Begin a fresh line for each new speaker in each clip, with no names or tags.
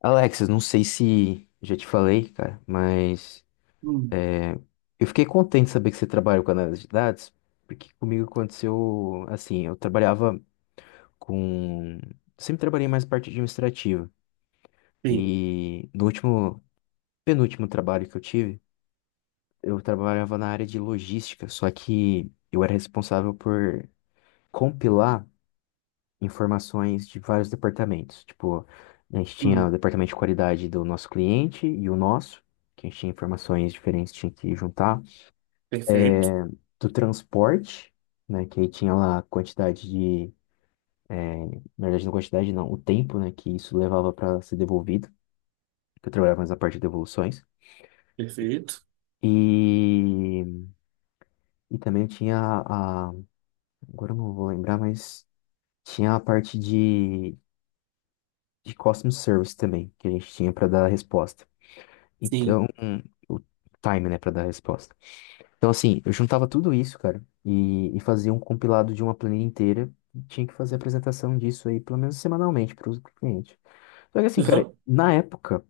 Alexis, não sei se já te falei, cara, mas
Hum,
eu fiquei contente de saber que você trabalha com análise de dados, porque comigo aconteceu assim. Eu trabalhava com, sempre trabalhei mais na parte administrativa
sim.
e no último, penúltimo trabalho que eu tive, eu trabalhava na área de logística, só que eu era responsável por compilar informações de vários departamentos. Tipo, a gente tinha o
Hum,
departamento de qualidade do nosso cliente e o nosso, que a gente tinha informações diferentes, tinha que juntar.
perfeito.
É, do transporte, né, que aí tinha lá a quantidade de, na verdade não quantidade não, o tempo, né, que isso levava para ser devolvido, que eu trabalhava mais na parte de devoluções.
Perfeito.
E, e também tinha a, agora eu não vou lembrar, mas tinha a parte de customer service também, que a gente tinha para dar a resposta.
Sim.
Então, o time, né, pra dar a resposta. Então, assim, eu juntava tudo isso, cara, e fazia um compilado de uma planilha inteira. E tinha que fazer a apresentação disso aí, pelo menos semanalmente, para o cliente. Só que, assim, cara,
Aham.
na época,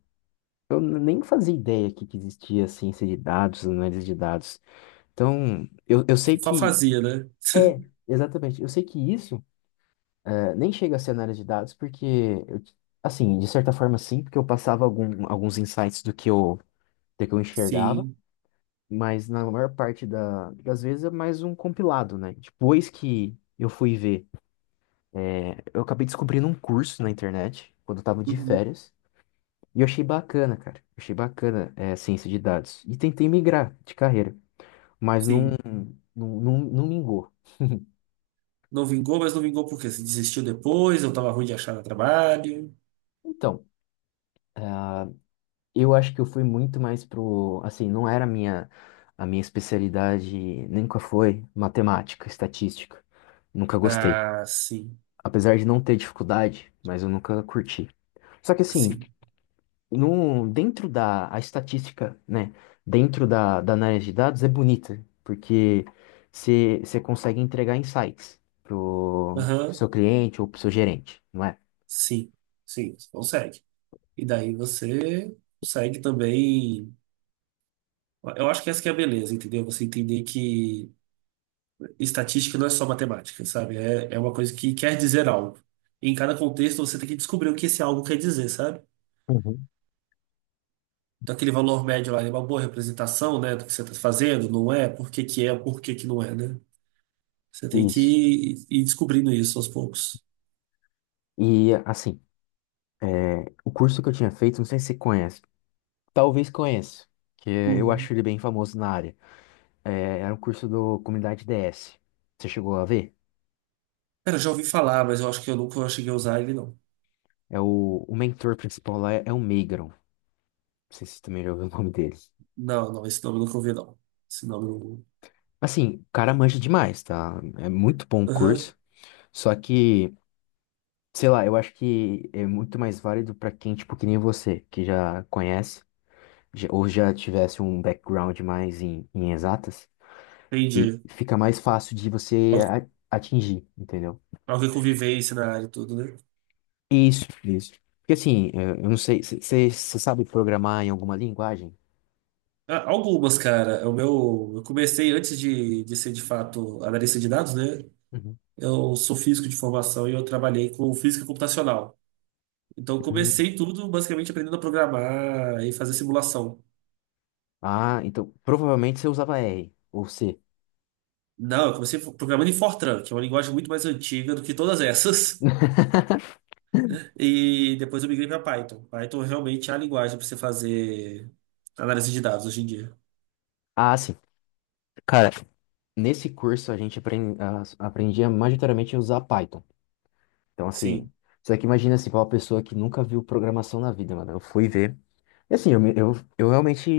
eu nem fazia ideia que existia ciência de dados, análise de dados. Então, eu sei
Só
que.
fazia, né?
É, exatamente. Eu sei que isso nem chega a ser análise de dados, porque, eu, assim, de certa forma, sim, porque eu passava algum, alguns insights do que eu enxergava.
Sim.
Mas na maior parte das vezes é mais um compilado, né? Depois que eu fui ver, é, eu acabei descobrindo um curso na internet, quando eu tava de
Uhum.
férias, e eu achei bacana, cara. Eu achei bacana, é, ciência de dados. E tentei migrar de carreira, mas não,
Sim.
não mingou.
Não vingou, mas não vingou porque quê? Desistiu depois, eu tava ruim de achar trabalho.
Então, eu acho que eu fui muito mais pro, assim, não era a minha especialidade, nunca foi matemática, estatística. Nunca gostei.
Ah, sim.
Apesar de não ter dificuldade, mas eu nunca curti. Só que assim,
Sim.
no, dentro da a estatística, né? Dentro da, da análise de dados é bonita, porque você consegue entregar insights pro, pro
Aham.
seu cliente ou pro seu gerente, não é?
Sim. Sim, você consegue. E daí você consegue também. Eu acho que essa que é a beleza, entendeu? Você entender que estatística não é só matemática, sabe? É, é uma coisa que quer dizer algo. Em cada contexto você tem que descobrir o que esse algo quer dizer, sabe?
Uhum.
Então, aquele valor médio lá ele é uma boa representação, né, do que você está fazendo, não é? Por que que é, por que que não é, né? Você tem que
Isso.
ir descobrindo isso aos poucos.
E assim, o curso que eu tinha feito, não sei se você conhece, talvez conheça, que eu
Uhum.
acho ele bem famoso na área. É, era um curso do Comunidade DS. Você chegou a ver?
Cara, eu já ouvi falar, mas eu acho que eu nunca cheguei a usar ele, não.
É o mentor principal lá é, é o Meigron. Não sei se você também já ouviu o nome dele.
Não, não, esse nome eu nunca ouvi, não. Esse nome eu
Assim, o cara manja demais, tá? É muito bom o
não... Aham,
curso. Só que, sei lá, eu acho que é muito mais válido pra quem, tipo, que nem você, que já conhece, ou já tivesse um background mais em, em exatas, e
entendi.
fica mais fácil de você
Al-
atingir, entendeu?
Alguém com vivência na área e tudo, né?
Isso, isso. Porque assim, eu não sei, você sabe programar em alguma linguagem?
Ah, algumas, cara. É o meu... Eu comecei antes de ser, de fato, analista de dados, né?
Uhum.
Eu sou físico de formação e eu trabalhei com física computacional. Então, eu
Hum.
comecei tudo basicamente aprendendo a programar e fazer simulação.
Ah, então provavelmente você usava R ou C.
Não, eu comecei programando em Fortran, que é uma linguagem muito mais antiga do que todas essas. E depois eu migrei para Python. Python realmente é a linguagem para você fazer análise de dados hoje em dia.
Ah, sim. Nesse curso a gente aprendia majoritariamente a usar Python. Então, assim,
Sim,
só que imagina assim, pra uma pessoa que nunca viu programação na vida, mano. Eu fui ver. E assim, eu, eu realmente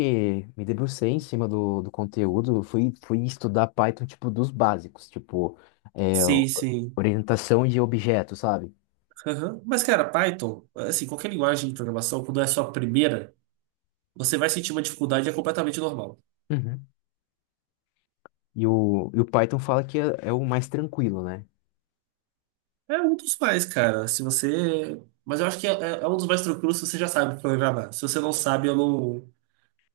me debrucei em cima do, do conteúdo. Eu fui, fui estudar Python, tipo, dos básicos, tipo, é,
sim, sim.
orientação de objetos, sabe?
Aham. Mas, cara, Python, assim, qualquer linguagem de programação, quando é a sua primeira, você vai sentir uma dificuldade, é completamente normal.
Uhum. E o Python fala que é, é o mais tranquilo, né?
É um dos mais, cara. Se você. Mas eu acho que é, é um dos mais tranquilos se você já sabe programar. Se você não sabe, eu não.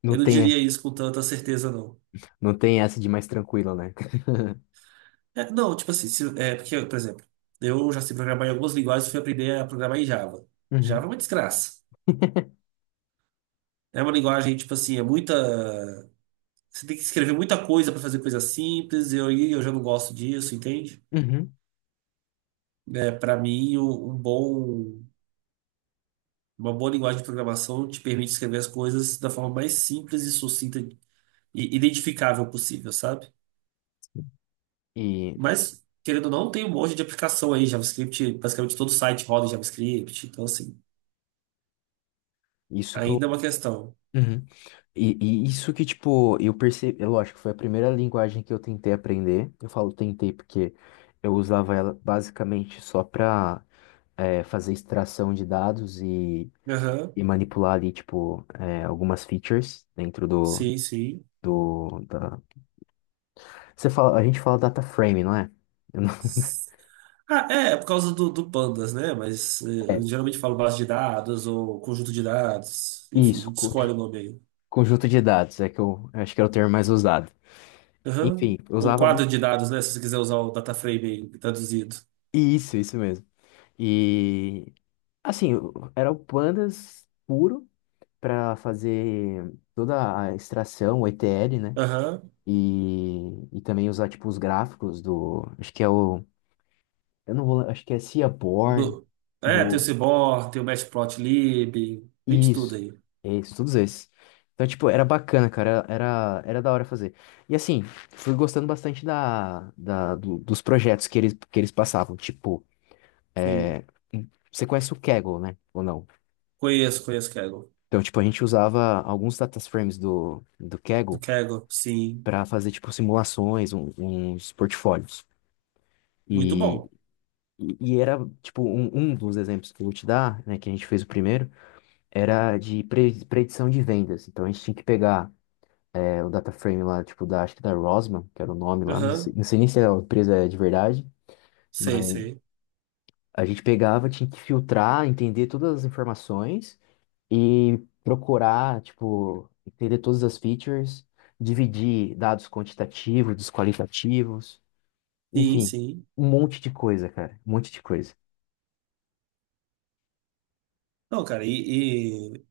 Não
Eu não
tem,
diria isso com tanta certeza, não.
não tem essa de mais tranquilo, né?
É, não, tipo assim, se- é, porque, por exemplo, eu já sei programar em algumas linguagens e fui aprender a programar em Java. Java
Uhum.
é uma desgraça. É uma linguagem, tipo assim, é muita. Você tem que escrever muita coisa para fazer coisa simples, e eu já não gosto disso, entende?
Uhum.
É, para mim, um bom, uma boa linguagem de programação te permite escrever as coisas da forma mais simples e sucinta e identificável possível, sabe?
E
Mas, querendo ou não, tem um monte de aplicação aí. JavaScript, basicamente todo site roda em JavaScript. Então, assim,
isso que eu.
ainda é uma questão.
Uhum. E isso que, tipo, eu percebi, é lógico, foi a primeira linguagem que eu tentei aprender. Eu falo tentei porque eu usava ela basicamente só pra fazer extração de dados
Aham,
e manipular ali, tipo, algumas features dentro do,
sim, sim.
do, da... Você fala, a gente fala data frame, não é? Eu não-
Ah, é, é por causa do Pandas, né? Mas eu
É,
geralmente falo base de dados ou conjunto de dados. Enfim, a
isso,
gente escolhe o nome aí.
conjunto de dados, é que eu acho que era o termo mais usado.
Aham.
Enfim, eu
Ou
usava
quadro
muito.
de dados, né? Se você quiser usar o DataFrame aí, traduzido.
Isso mesmo. E assim, era o pandas puro para fazer toda a extração, o ETL, né?
Aham.
E também usar tipo os gráficos do, acho que é o, eu não vou, acho que é Seaborn
Do... É, tem o
do
seaborn tem o Matplotlib, tem de tudo
isso,
aí.
isso, todos esses. Então, tipo, era bacana, cara, era, era da hora fazer. E assim, fui gostando bastante da, da, dos projetos que eles passavam. Tipo,
Sim.
você conhece o Kaggle, né? Ou não?
Conheço, conheço o Kaggle.
Então, tipo, a gente usava alguns data frames do, do
O
Kaggle
Kaggle, sim.
para fazer, tipo, simulações, uns portfólios.
Muito
E,
bom.
e era, tipo, um dos exemplos que eu vou te dar, né, que a gente fez o primeiro, era de predição de vendas. Então, a gente tinha que pegar é, o data frame lá, tipo, da, acho que da Rosman, que era o nome lá, não sei,
Aham.
não sei nem se a empresa é de verdade,
Sei,
mas
sei.
a gente pegava, tinha que filtrar, entender todas as informações e procurar, tipo, entender todas as features, dividir dados quantitativos dos qualitativos,
Sim,
enfim,
sim.
um monte de coisa, cara. Um monte de coisa.
Não, cara, e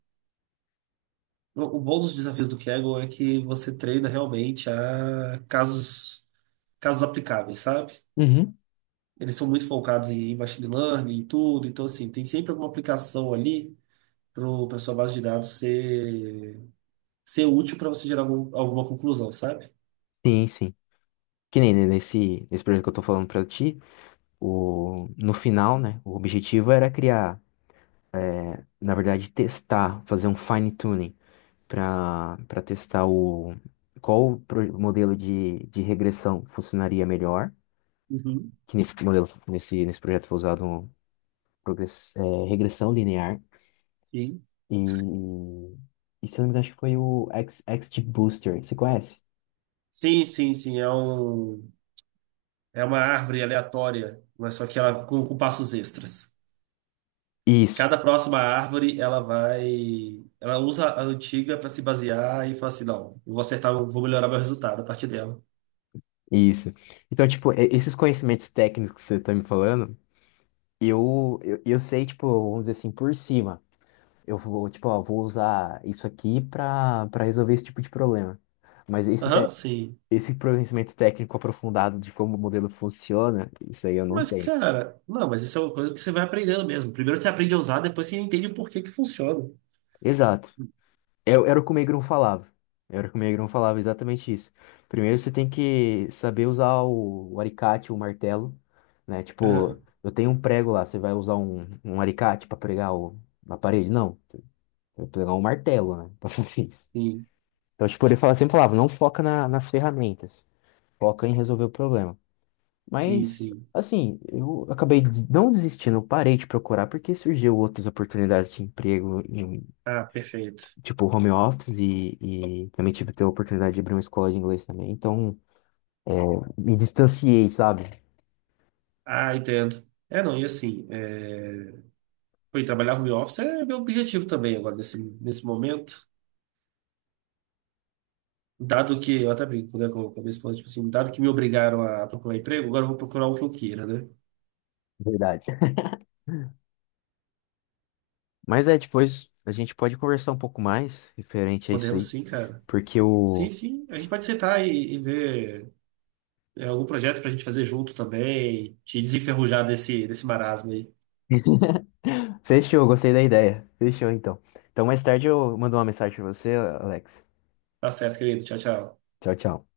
o bom dos desafios do Kaggle é que você treina realmente a casos, casos aplicáveis, sabe?
Uhum.
Eles são muito focados em machine learning e tudo, então, assim, tem sempre alguma aplicação ali para sua base de dados ser, ser útil para você gerar algum- alguma conclusão, sabe?
Sim, sim. Que nem nesse, nesse projeto que eu tô falando pra ti, o, no final, né? O objetivo era criar, na verdade, testar, fazer um fine tuning pra para testar o qual o modelo de regressão funcionaria melhor,
Uhum.
que nesse modelo, nesse, nesse projeto foi usado um progress, é, regressão linear
Sim.
e, e se eu não me engano, acho que foi o X, XGBooster, você conhece?
Sim, sim, sim. É um. É uma árvore aleatória, mas só que ela com passos extras.
Isso.
Cada próxima árvore, ela vai. Ela usa a antiga para se basear e fala assim: não, eu vou acertar, eu vou melhorar meu resultado a partir dela.
Isso. Então, tipo, esses conhecimentos técnicos que você tá me falando, eu sei, tipo, vamos dizer assim, por cima. Eu vou, tipo, ó, vou usar isso aqui pra, para resolver esse tipo de problema. Mas esse,
Aham, sim.
esse conhecimento técnico aprofundado de como o modelo funciona, isso aí eu não
Mas,
tenho.
cara, não, mas isso é uma coisa que você vai aprendendo mesmo. Primeiro você aprende a usar, depois você entende o porquê que funciona.
Exato. Era era o que o Megrão falava. Era o que o Megrão falava, exatamente isso. Primeiro você tem que saber usar o alicate, o martelo, né?
Aham,
Tipo, eu tenho um prego lá, você vai usar um, um alicate pra pregar o, na parede? Não, eu vou pegar um martelo, né? Pra fazer isso.
sim,
Então, tipo, ele fala, sempre falava, não foca nas ferramentas, foca em resolver o problema.
sim,
Mas,
sim.
assim, eu acabei des- não desistindo, eu parei de procurar porque surgiu outras oportunidades de emprego
Ah, perfeito.
tipo, home office e também tive ter a oportunidade de abrir uma escola de inglês também. Então, me distanciei, sabe?
Ah, entendo. É, não, e assim, é... Pô, e trabalhar home office é meu objetivo também agora, nesse, nesse momento. Dado que, eu até brinco, né, com a minha esposa, tipo assim, dado que me obrigaram a procurar emprego, agora eu vou procurar o que eu queira, né?
Verdade. Mas é, depois a gente pode conversar um pouco mais referente a isso
Podemos
aí,
sim, cara.
porque
Sim,
o.
sim. A gente pode sentar e ver é, algum projeto pra gente fazer junto também, te desenferrujar desse, desse marasmo aí.
Fechou, gostei da ideia. Fechou, então. Então, mais tarde eu mando uma mensagem pra você, Alex.
Tá certo, querido. Tchau, tchau.
Tchau, tchau.